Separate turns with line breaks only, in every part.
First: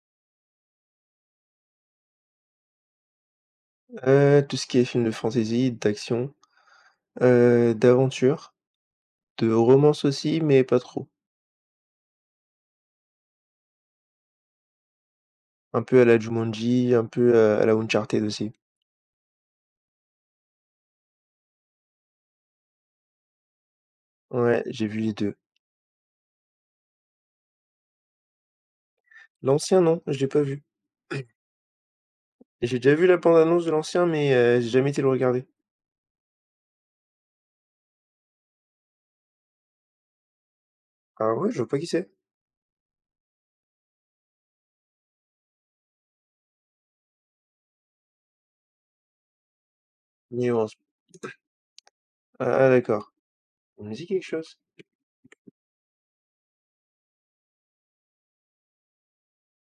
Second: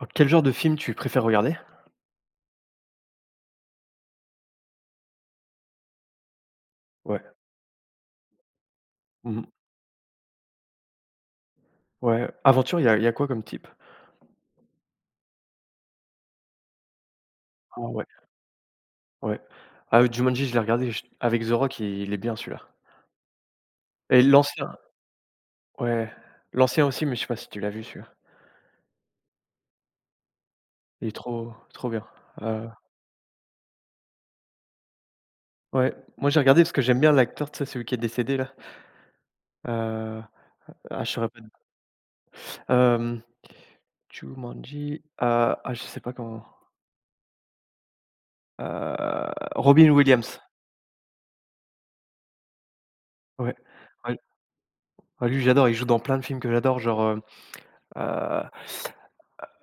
Oh, quel genre de film tu préfères regarder?
Tout ce qui est film de fantasy, d'action,
Ouais.
d'aventure,
Mmh.
de romance aussi, mais pas trop.
Ouais, aventure, il y a quoi comme type?
Un peu à la Jumanji, un peu, à la
Ah ouais,
Uncharted aussi.
ouais. Ah, Jumanji, je l'ai regardé j avec The Rock, il est bien celui-là. Et
Ouais,
l'ancien,
j'ai vu les deux.
ouais, l'ancien aussi, mais je sais pas si tu l'as vu celui-là.
L'ancien non, je l'ai pas vu.
Il est trop trop bien. Heu,
J'ai déjà vu la bande annonce de l'ancien, mais, j'ai jamais été le regarder.
ouais, moi j'ai regardé parce que j'aime bien l'acteur, tu sais, celui qui est décédé là. Heu, ah, je saurais
Ah
pas
ouais, je vois pas qui c'est.
te hem, Jumanji, ah, je sais pas comment, heu, Robin Williams.
Nuance. Ah ah d'accord,
Ouais,
on me dit
ouais,
quelque chose.
ouais, lui j'adore, il joue dans plein de films que j'adore, genre,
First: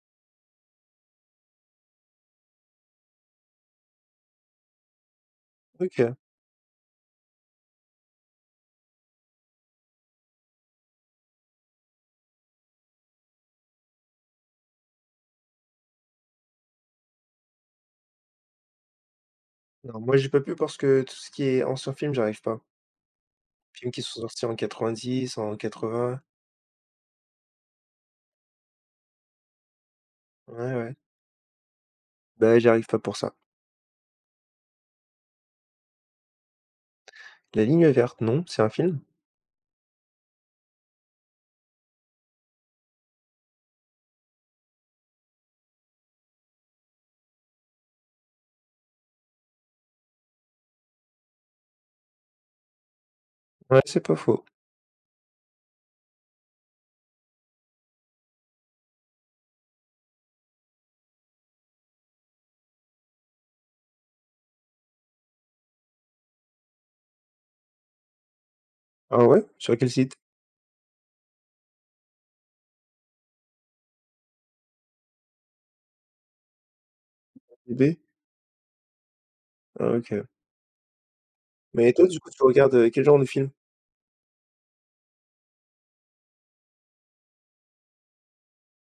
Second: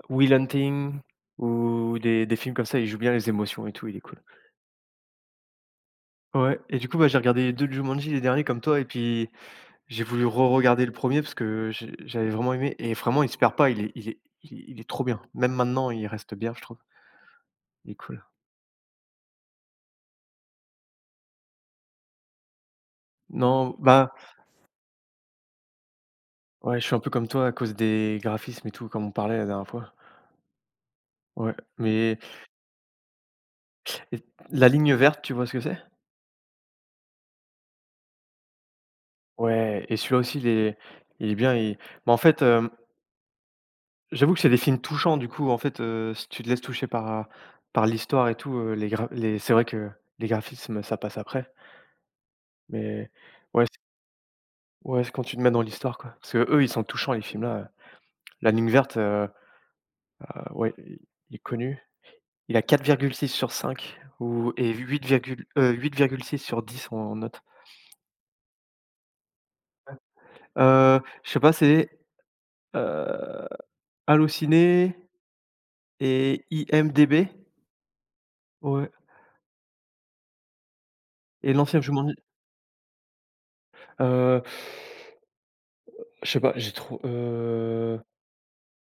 Will Hunting ou des films comme ça, il joue bien les émotions et tout, il est cool.
OK.
Ouais et du coup, bah, j'ai regardé les deux Jumanji, les derniers comme toi et puis j'ai voulu re-regarder le premier parce que j'avais vraiment aimé et vraiment il se perd pas, il est trop bien. Même maintenant, il reste bien, je trouve. Il est cool.
Non, moi j'ai pas pu parce que tout ce qui est ancien film j'arrive pas.
Non,
Films qui
bah,
sont sortis en 90, en 80.
ouais, je suis un peu comme toi à cause des graphismes et tout, comme on parlait la dernière fois.
Ouais, ouais.
Ouais, mais
Bah, j'arrive pas pour ça.
et La Ligne Verte, tu vois ce que c'est?
La Ligne verte, non, c'est un film?
Ouais et celui-là aussi, il est bien, il bah, en fait, hem j'avoue que c'est des films touchants du coup, en fait, si tu te laisses toucher par, l'histoire et tout, les gra les c'est vrai que les graphismes, ça passe après. Mais ouais,
Ouais,
c'est
c'est pas faux.
ouais, c'est quand tu te mets dans l'histoire, quoi. Parce que eux, ils sont touchants les films là, La Ligne verte, ah, ouais, il est connu. Il a 4,6 sur cinq ou et 8,6 sur 10 en note.
Ah ouais? Sur quel site?
Je sais pas, c'est, heu, Allociné et IMDb.
IMDb?
Ouais
Ah OK.
et l'ancien
Mais toi,
Jumanji.
du coup, tu regardes, quel genre de film?
Heu, je sais pas, j'ai trop.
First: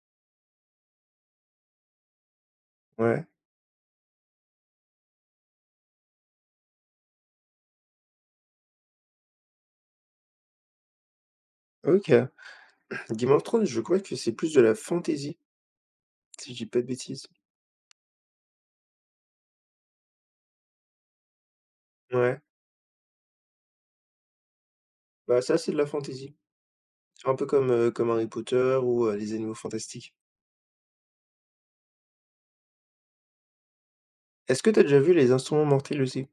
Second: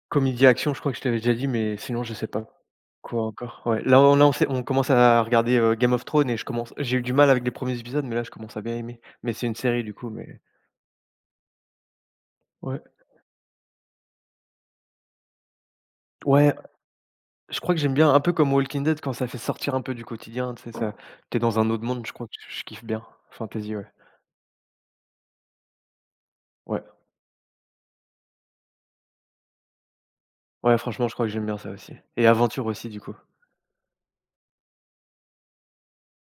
Comédie action, je crois que je t'avais déjà dit, mais sinon je sais pas quoi
Ouais,
encore. Ouais, là on là on s'est on commence à regarder, Game of Thrones et je commence j'ai eu du mal avec les premiers épisodes, mais là je commence à bien aimer. Mais c'est une série du coup, mais
OK.
ouais.
Game of Thrones, je crois que c'est plus de la fantasy si
Ouais,
je dis pas de bêtises.
je crois que j'aime bien un peu comme Walking Dead quand ça fait sortir un peu du quotidien, tu sais ça. T'es dans un autre monde, je crois que
Ouais,
je kiffe bien. Fantasy, ouais.
bah, ça, c'est de la fantasy.
Ouais.
C'est un peu comme, comme Harry Potter ou, les Animaux Fantastiques.
Ouais, franchement, je crois que j'aime bien ça aussi et aventure aussi du coup.
Est-ce que t'as déjà vu Les Instruments Mortels aussi?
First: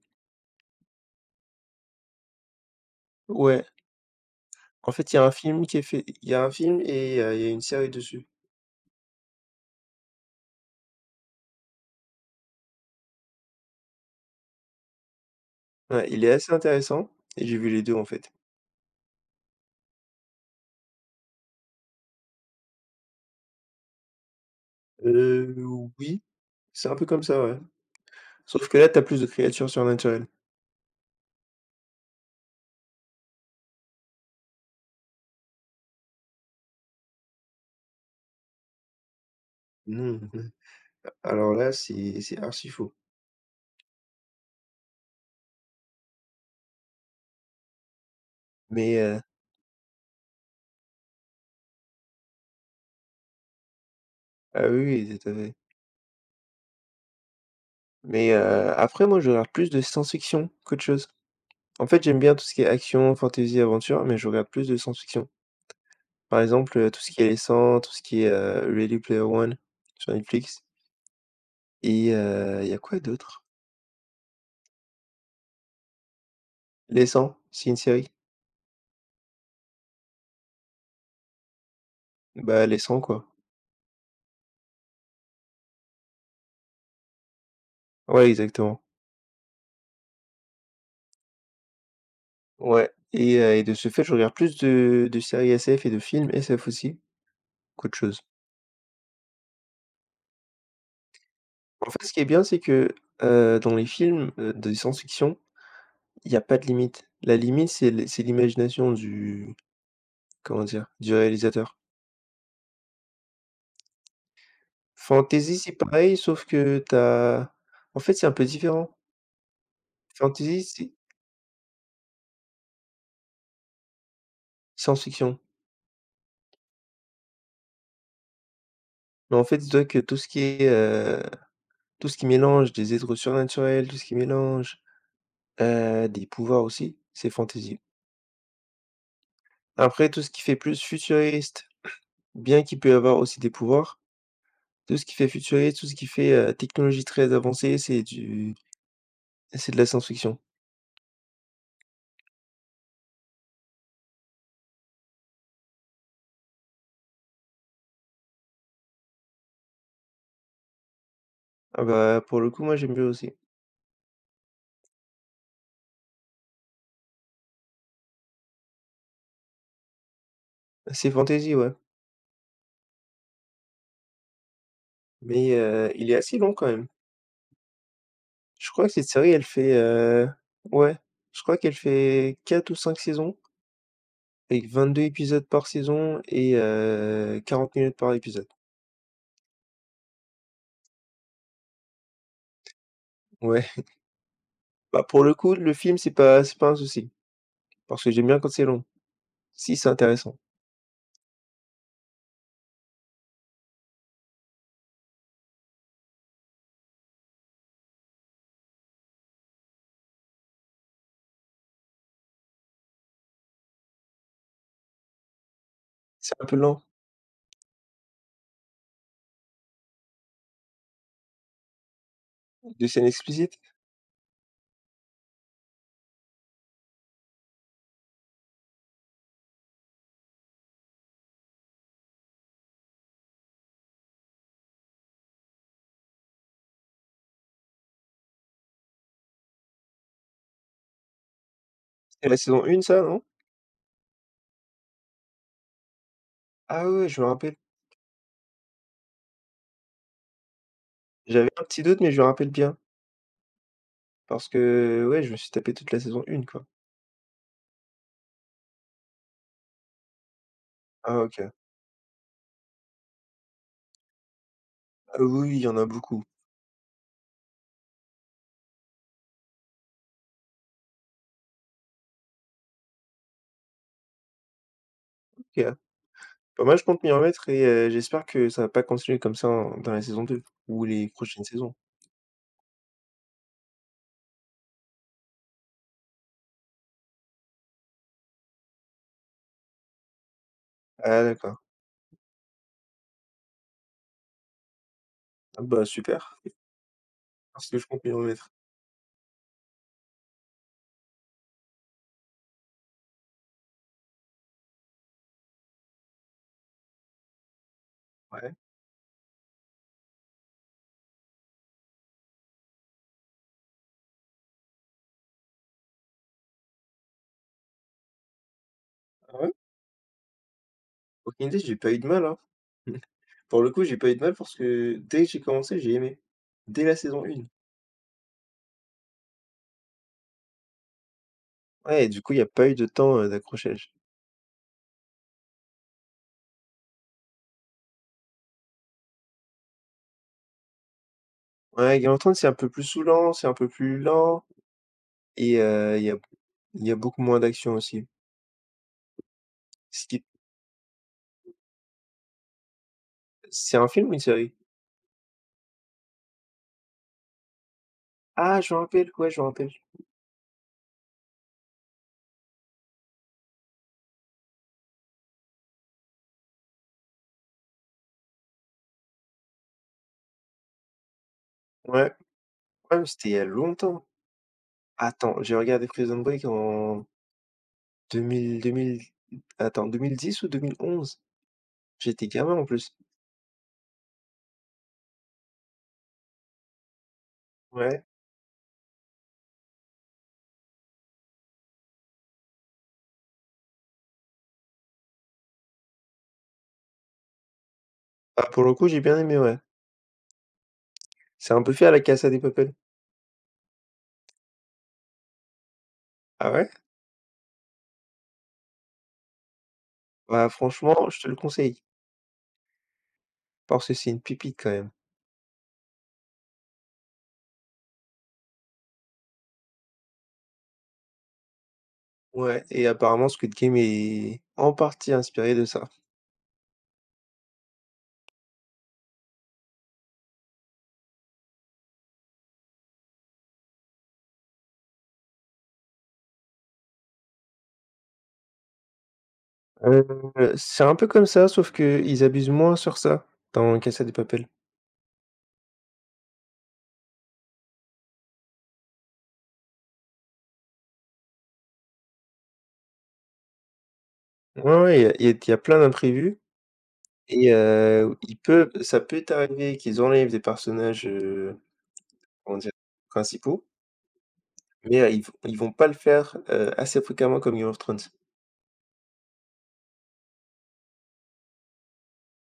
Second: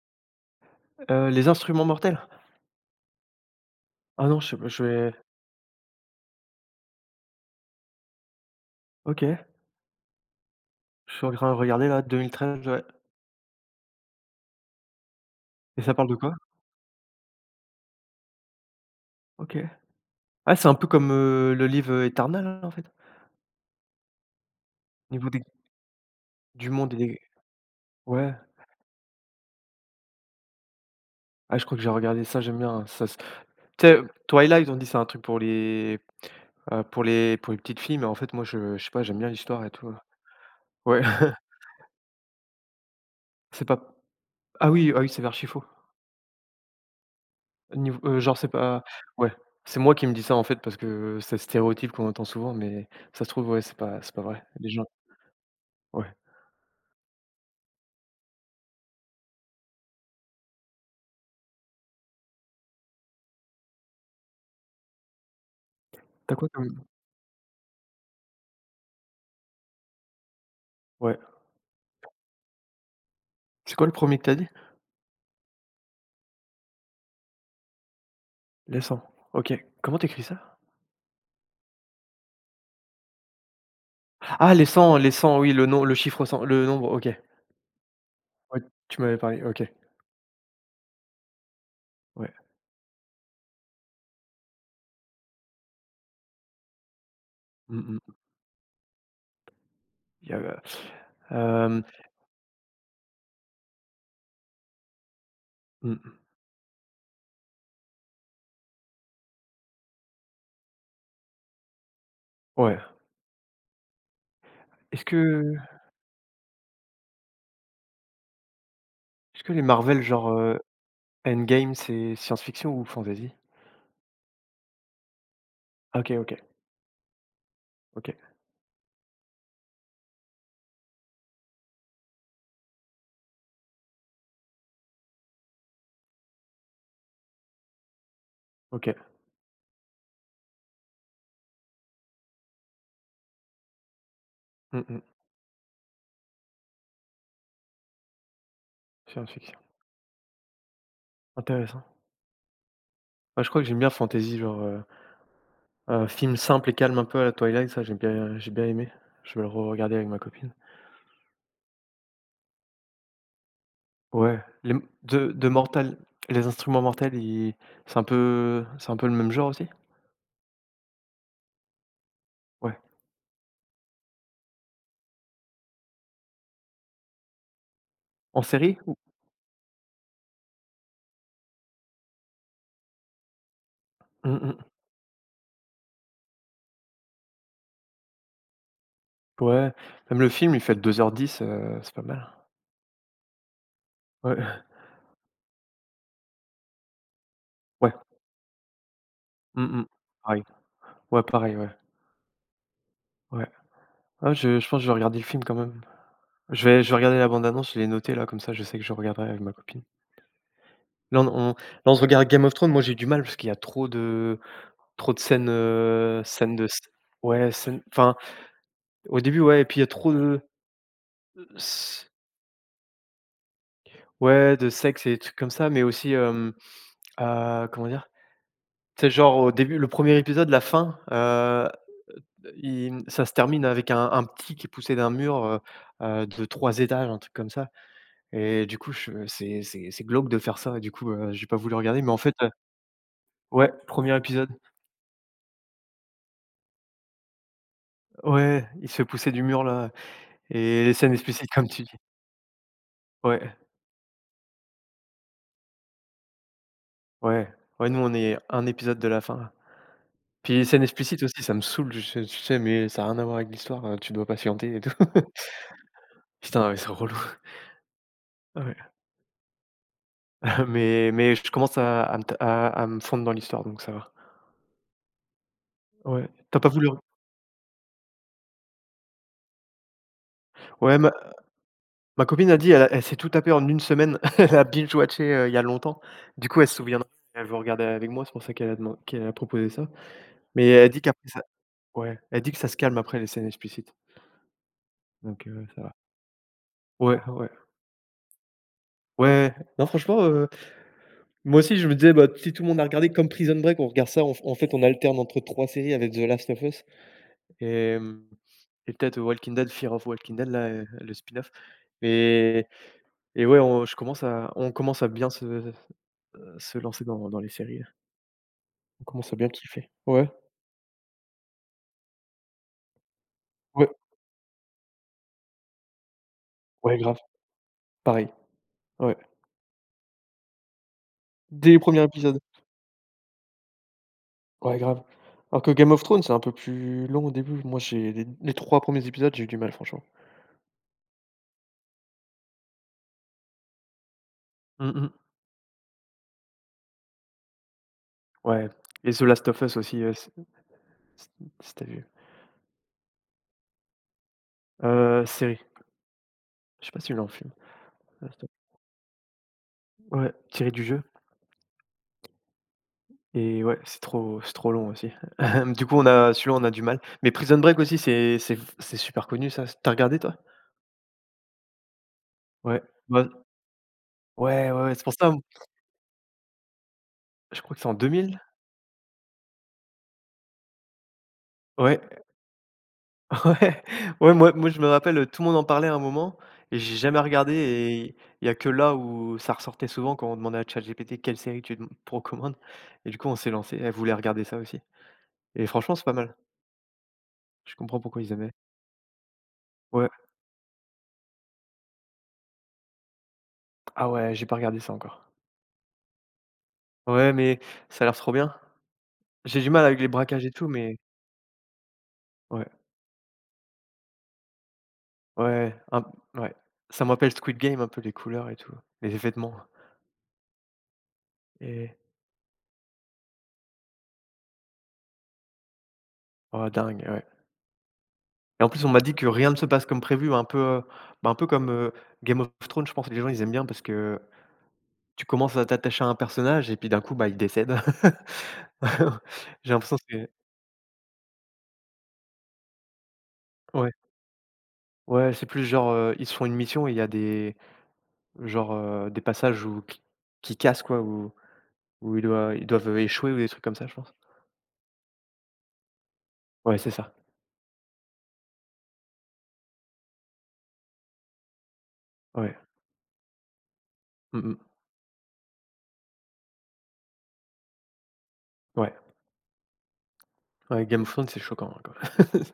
Les Instruments Mortels?
Ouais,
Ah non, je
en fait,
vais.
il y a un film et il y a une série dessus.
OK, je suis en train de regarder là, 2013, ouais, et ça
Ouais,
parle de
il est
quoi?
assez intéressant et j'ai vu les 2 en fait.
OK. Ah, c'est un peu comme, le livre, Eternal hein, en fait, au niveau des
euh oui,
du
c'est
monde
un
et
peu
des,
comme ça, ouais.
ouais.
Sauf que là, t'as plus de créatures surnaturelles.
Ah, je crois que j'ai regardé ça, j'aime bien, ça s tu sais, Twilight, on dit c'est un truc pour les, pour les petites filles, mais en fait, moi, je sais pas, j'aime bien l'histoire et tout.
Non, mmh.
Ouais,
Alors là, c'est archi faux.
c'est pas ah oui, ah oui, c'est Archifaux. Niveau, genre, c'est pas
Mais,
ouais, c'est moi qui me dis ça en fait parce que c'est le stéréotype qu'on entend souvent, mais ça se trouve, ouais, c'est pas vrai.
ah
Les gens,
oui, oui, tout à fait.
ouais.
Mais, après moi je regarde plus de science-fiction qu'autre chose. En fait, j'aime bien tout ce qui est action, fantasy, aventure, mais je regarde plus de science-fiction.
T'as
Par
quoi
exemple,
comme
tout ce qui est Les 100, tout ce qui est, Ready Player One sur Netflix
Ouais,
et il y a quoi d'autre?
c'est quoi le premier que t'as dit?
Les 100, c'est une série.
Laissant. OK. Comment t'écris ça?
Bah, Les 100 quoi.
Ah, les cent oui, le nom le chiffre 100 le nombre, OK.
Ouais,
Ouais,
exactement.
tu m'avais parlé, OK. Ouais.
Ouais et de ce fait, je regarde plus de séries SF et de films SF aussi
Mmh
qu'autre
mh.
chose.
Il y avait, hem,
En fait, ce qui est bien, c'est que, dans les films, de science-fiction,
mmh,
il n'y a pas de limite. La limite, c'est l'imagination du, comment dire, du réalisateur.
ouais. Est-ce que
Fantasy, c'est pareil, sauf que t'as. En fait, c'est un peu différent.
Est-ce que les Marvel genre,
Fantasy, c'est
Endgame, c'est science-fiction ou fantasy?
science-fiction.
Ah, OK, OK, OK,
Mais en fait, dis-toi que tout ce qui est, tout ce qui mélange des êtres surnaturels, tout ce qui mélange, des pouvoirs aussi, c'est fantasy.
OK.
Après, tout ce qui fait plus futuriste, bien qu'il peut y avoir aussi des pouvoirs.
Mmh
Tout
mh.
ce qui fait futuriste, tout ce qui fait, technologie très avancée,
Science-fiction.
c'est de la science-fiction.
Intéressant. Ouais, je crois que j'aime bien fantasy genre, un film simple et calme un peu à la Twilight, ça j'ai bien aimé. Je vais le re-regarder avec ma copine.
Ah bah, pour le coup, moi, j'aime bien aussi.
Ouais, les m de Mortal Les Instruments Mortels, ils c'est un peu le même genre aussi?
C'est fantasy, ouais,
Ouais.
mais il est assez long quand même.
En
Je
série?
crois que cette série, elle fait, ouais, je crois qu'elle fait 4 ou 5 saisons
Mmh mh.
avec 22 épisodes par saison et 40 minutes par épisode.
Ouais, même le film, il fait 2h10, c'est pas mal.
Ouais,
Ouais,
bah, pour le coup, le film, c'est pas un souci,
ouais.
parce que j'aime bien quand c'est long, si
Mmh mh.
c'est intéressant.
Pareil. Ouais, pareil, ouais. Ouais. Ah, je pense que je vais regarder le film quand même. Je vais regarder la bande annonce, je l'ai notée là, comme ça je sais que je regarderai avec ma copine. Là on se regarde Game of Thrones, moi j'ai du mal parce qu'il y a trop de scènes,
C'est un
scènes
peu
de s
lent,
ouais, scènes, enfin, au début, ouais, et puis il y a trop de s
de scènes explicites?
ouais, de sexe et des trucs comme ça, mais aussi, comment dire? Tu sais genre au début, le premier épisode, la fin, Il ça se termine avec un petit qui est poussé d'un mur, de 3 étages, un truc comme ça, et du coup, je c'est glauque de faire ça, et du coup, j'ai pas voulu regarder, mais en
C'est
fait,
la saison 1 ça, non?
ouais, premier épisode.
Ah ouais, ouais, je me rappelle.
Ouais, il se fait pousser du mur là, et les scènes
J'avais
explicites
un
comme
petit
tu dis.
doute, mais je me rappelle bien,
Ouais,
parce que, ouais, je me suis tapé toute la saison 1 quoi.
ouais, ouais, nous on est un épisode de la fin là. Puis les scènes
Ah
explicites aussi,
OK.
ça me saoule, je sais tu sais, mais ça a rien à voir avec l'histoire, tu dois patienter et tout.
Ah oui, oui, il y en a beaucoup.
Putain, ouais, c'est relou. Ouais, mais je commence à me fondre dans l'histoire donc ça va.
OK.
Ouais. T'as
Bah,
pas
moi, je
voulu
compte m'y remettre et j'espère que ça va pas continuer comme ça en dans la saison 2 ou
ouais,
les
ma
prochaines saisons.
Ma copine a dit, elle s'est tout tapé en une semaine. Elle a binge watché, il y a longtemps. Du coup, elle se souvient, elle veut regarder avec moi, c'est pour ça qu'elle a deman qu'elle a proposé ça. Mais elle dit
Ah
qu'après ça
d'accord.
Ouais, elle dit que ça se calme après les scènes explicites. Donc
Ah
ça
bah,
va.
super,
Ouais, ouais,
parce que je compte m'y remettre.
ouais. Non, franchement, moi aussi, je me disais: «Bah, si tout le monde a regardé comme Prison Break, on regarde ça». En fait, on alterne entre 3 séries avec The Last of Us et hem
Ouais.
et peut-être Walking Dead, Fear of Walking Dead, là, le spin-off, et et ouais, on commence à bien se lancer dans les séries. On commence
Ah
à bien
ouais?
kiffer. Ouais,
Aucune idée, j'ai pas eu de mal, hein. Pour le coup,
ouais,
j'ai pas eu de mal parce que dès que j'ai commencé, j'ai aimé. Dès la
ouais, grave,
saison 1.
pareil, ouais. Dès les premiers
Ouais, et du coup, il y
épisodes.
a pas eu de temps, d'accrochage.
Ouais, grave. Alors que Game of Thrones, c'est un peu plus long au début. Moi, j'ai les trois un épisodes, j'ai eu du mal, franchement.
Ouais, Game of Thrones, c'est un peu plus saoulant, c'est un peu plus lent
Mmh mh.
et il y a beaucoup moins d'action aussi.
Ouais, et The Last of Us aussi,
Ce qui
si tu vu?
C'est un film ou une série?
Série. Je sais pas si tu l'as en film. Last of
Ah,
Us.
je me rappelle, ouais, je me rappelle.
Ouais, tiré du jeu, et ouais, c'est trop long aussi. Du coup, on a celui-là, on a du mal. Mais Prison Break aussi, c'est super connu ça. T'as regardé toi?
Ouais,
Ouais.
ouais, mais
Bah,
c'était il y a longtemps.
ouais, ouais, ouais, c'est pour ça,
Attends, j'ai regardé Prison Break en
je crois que c'est en 2000.
2000 2000 attends, 2010 ou 2011?
Ouais.
J'étais gamin en plus.
Ouais, ouais, moi, je me rappelle, tout le monde en parlait à un moment, et j'ai jamais regardé,
Ouais.
et il y a que là où ça ressortait souvent quand on demandait à ChatGPT: «Quelle série tu dem recommandes?» Et du coup, on s'est lancé, elle voulait regarder ça aussi, et franchement, c'est pas mal. Je comprends pourquoi ils
Ah,
aimaient.
pour le coup, j'ai bien aimé, ouais.
Ouais.
C'est un peu fait à la Casa de Papel.
Ah ouais, j'ai pas regardé ça encore.
Ah ouais?
Ouais, mais ça a l'air trop bien. J'ai du mal avec les braquages
Bah,
et tout, mais
franchement, je te le conseille,
ouais,
parce que c'est une pépite quand même.
ouais, un ouais. Ça me rappelle Squid Game un peu, les couleurs et tout, les vêtements, et
Ouais, et apparemment, Squid Game est en partie inspiré de ça.
oh dingue, ouais. Et en plus, on m'a dit que rien ne se passe comme prévu, un peu, bah, un peu comme, Game of Thrones, je pense que les gens ils aiment bien parce que tu commences à t'attacher à un personnage et puis d'un coup, bah, il décède. J'ai l'impression que
Heu,
c'est
c'est un peu comme ça, sauf que ils abusent moins sur ça dans
Ouais,
Casa de Papel.
ouais, c'est plus genre, ils se font une mission et il y a des genre, des passages où qui cassent quoi, où ils doivent échouer ou des trucs comme ça, je pense.
Ouais, ouais, il y a plein d'imprévus
Ouais, c'est ça.
et ils peuvent ça peut t'arriver qu'ils enlèvent des personnages.
Ouais.
Comment dire? Principaux,
Mmh mh.
mais ils vont pas le faire, assez fréquemment comme Game of Thrones.
Ouais. Ouais, Game of Thrones, c'est choquant, hein, quand même.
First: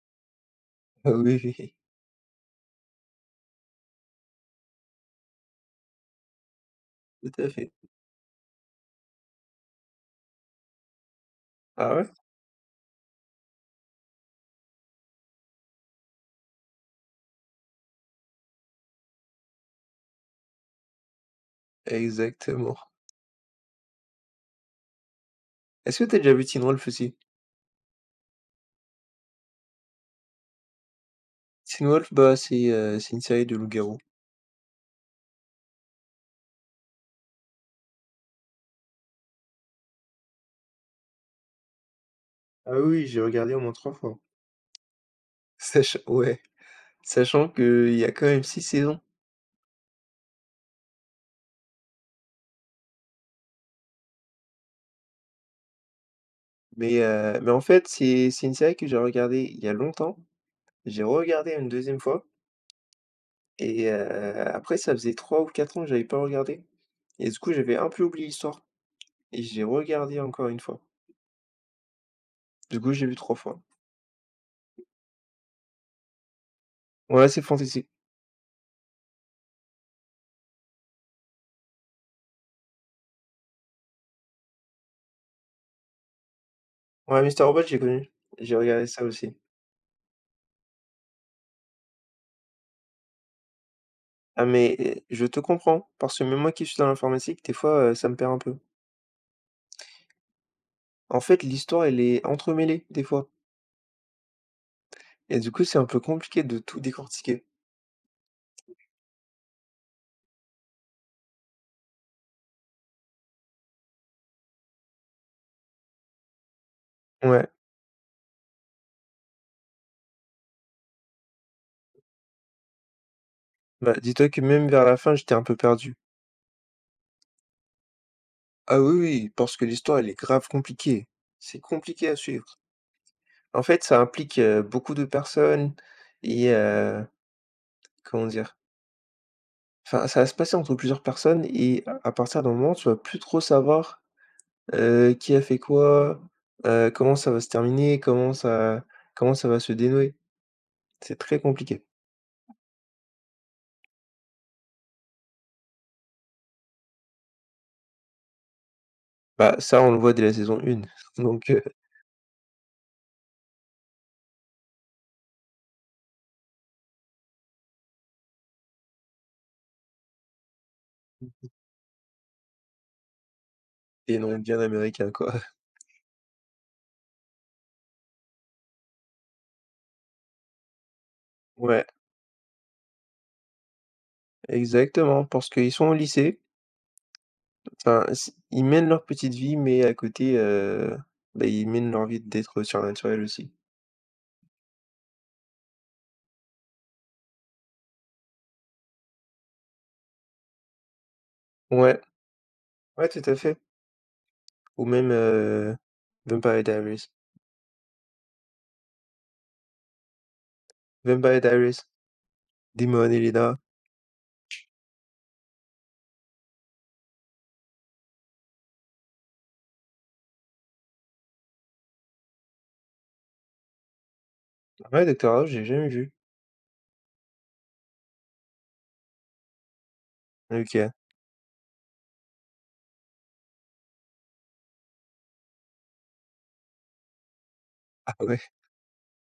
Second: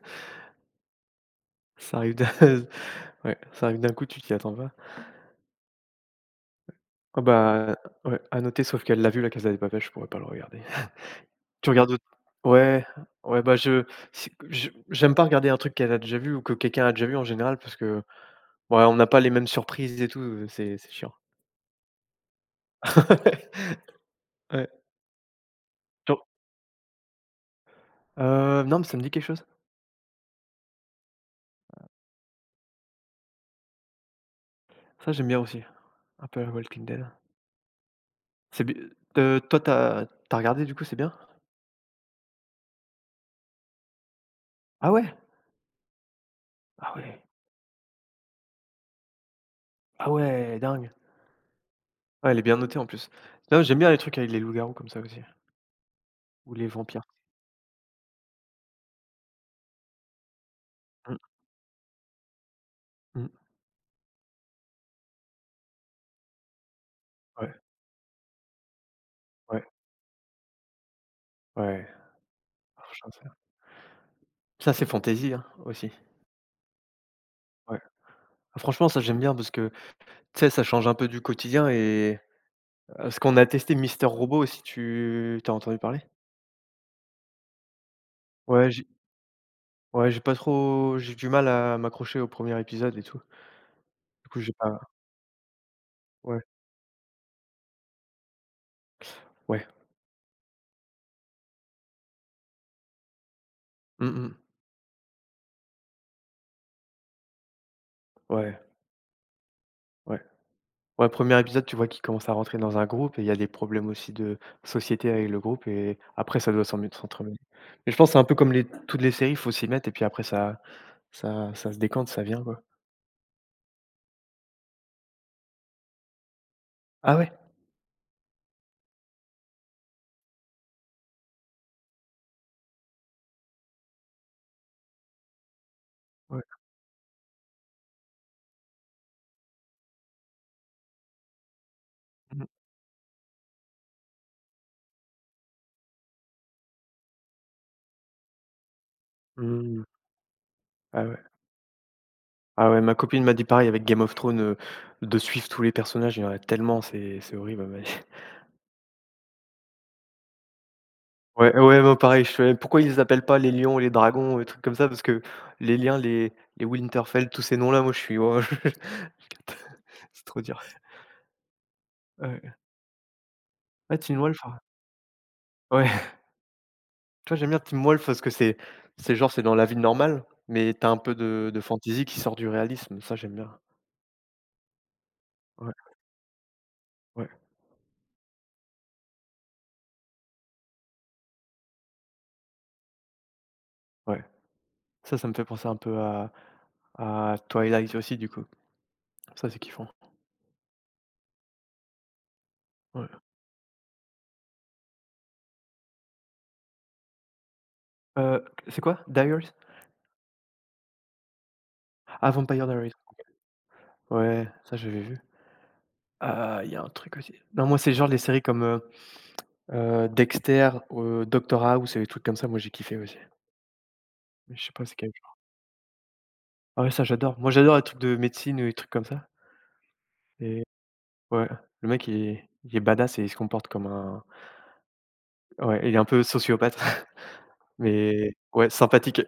Ah oui, oui, oui,
Ça arrive d'un ouais, ça arrive d'un coup, tu t'y attends pas. Ah
tout à fait.
bah, ouais, à noter, sauf qu'elle l'a vu La Casa des Papel, je pourrais pas le regarder. Tu regardes
Ah
autre
ouais?
Ouais, ouais, bah, je c'est que je j'aime pas regarder un truc qu'elle a déjà vu ou que quelqu'un a déjà vu en général parce que, ouais, on n'a pas les mêmes surprises et tout, c'est chiant.
Exactement.
Ouais.
Est-ce que t'as
Genre,
déjà vu Teen Wolf aussi?
non, mais ça me dit quelque chose.
Teen Wolf, bah, c'est une série de loups-garous.
Ça, j'aime bien aussi, un peu la Walking Dead. C'est b Toi, t'as regardé du coup, c'est bien?
Ah oui, j'ai regardé au moins 3 fois.
Ah ouais?
Sach ouais,
Ah ouais.
sachant qu'il y a quand même 6 saisons,
Ah ouais, dingue. Ouais, elle est bien notée en plus. Non, j'aime bien les trucs avec les loups-garous comme ça aussi, ou les
mais
vampires.
heu, mais en fait, c'est une série que j'ai regardée il y a longtemps. J'ai
Mmh,
regardé une deuxième fois
mmh,
et après ça faisait 3 ou 4 ans que j'avais pas regardé et du coup,
ouais,
j'avais un peu oublié l'histoire. Et j'ai
ouais,
regardé encore une fois.
ouais.
Du coup, j'ai
J'en
vu
sais rien.
3 fois.
Ça, c'est fantaisie, hein, aussi.
Ouais, c'est
Ouais.
fantastique.
Franchement, ça, j'aime bien parce que, tu sais, ça change un peu du quotidien, et ce qu'on a testé Mister Robot aussi, tu as entendu parler?
Ouais, Mister Robot, j'ai connu. J'ai
Ouais,
regardé
j'ai
ça aussi.
ouais, j'ai pas trop j'ai du mal à m'accrocher au premier épisode et tout. Du coup,
Ah
j'ai
mais,
pas,
je te comprends, parce que même
ouais,
moi qui suis dans l'informatique, des fois, ça me perd un peu.
ouais.
En fait, l'histoire, elle est entremêlée, des fois
Mmh mh.
et du coup, c'est un peu compliqué de tout décortiquer.
Ouais, ouais. Ouais, premier épisode, tu vois qu'il commence à rentrer dans un groupe et il y a des problèmes aussi de société avec le groupe et après ça doit s'entremêler.
Ouais,
Mais je pense que c'est un peu comme les toutes les séries, il faut s'y mettre et puis après ça se décante, ça vient, quoi.
bah, dis-toi que même vers la fin, j'étais un peu perdu.
Ah ouais?
Ah oui, oui, parce que l'histoire, elle est grave compliquée. C'est compliqué à suivre. En fait, ça implique, beaucoup de personnes
Ouais.
et comment dire? Enfin, ça va se passer entre plusieurs personnes et à partir
Mmh.
d'un moment, tu vas plus trop savoir, qui a fait quoi, comment ça va se terminer, comment ça va se
Mmh.
dénouer.
Ah
C'est
ouais.
très compliqué.
Ah ouais, ma copine m'a dit pareil avec Game of Thrones, de suivre tous les personnages, il y en a tellement, c'est horrible, mais
Bah, ça, on le voit dès la saison 1, donc
ouais, ouais, moi pareil, je fais: «Pourquoi ils les appellent pas les lions, les dragons, les trucs comme ça?» Parce que les liens, les Winterfell, tous ces noms-là, moi je suis: «Waouh!» C'est trop dur. Ouais. Ah Teen
des noms
Wolf, hein.
bien américains, quoi.
Ouais. Toi, j'aime bien Teen Wolf parce que c'est genre, c'est dans la vie normale, mais t'as un peu de
Ouais,
fantasy qui sort du réalisme, ça j'aime bien.
exactement, parce qu'ils
Ouais,
sont au lycée,
ouais,
enfin, s ils mènent leur petite vie, mais à côté, bah, ils mènent leur vie d'être surnaturel aussi.
ouais. Ça me fait penser un peu à Twilight aussi du coup. Ça, c'est kiffant.
Ouais,
Ouais.
ouais, tout à fait. Ou même, Vampire Diaries.
Heu, c'est quoi? Diaries?
Vampire Diaries,
Ah, Vampire Diaries.
Damon et Lena.
Ouais, ça j'avais vu. Il y a un truc aussi non, moi, c'est genre les séries comme, Dexter, Doctor House et les trucs comme ça, moi, j'ai kiffé aussi. Mais je sais pas c'est
Ouais,
quel.
Doctor House, j'ai jamais vu.
Ah ouais, ça j'adore. Moi, j'adore les trucs de médecine ou les trucs comme ça, et
OK.
ouais, le mec, il est badass et il se comporte comme un ouais, il est un peu sociopathe
Ah
mais
ouais.
ouais, sympathique.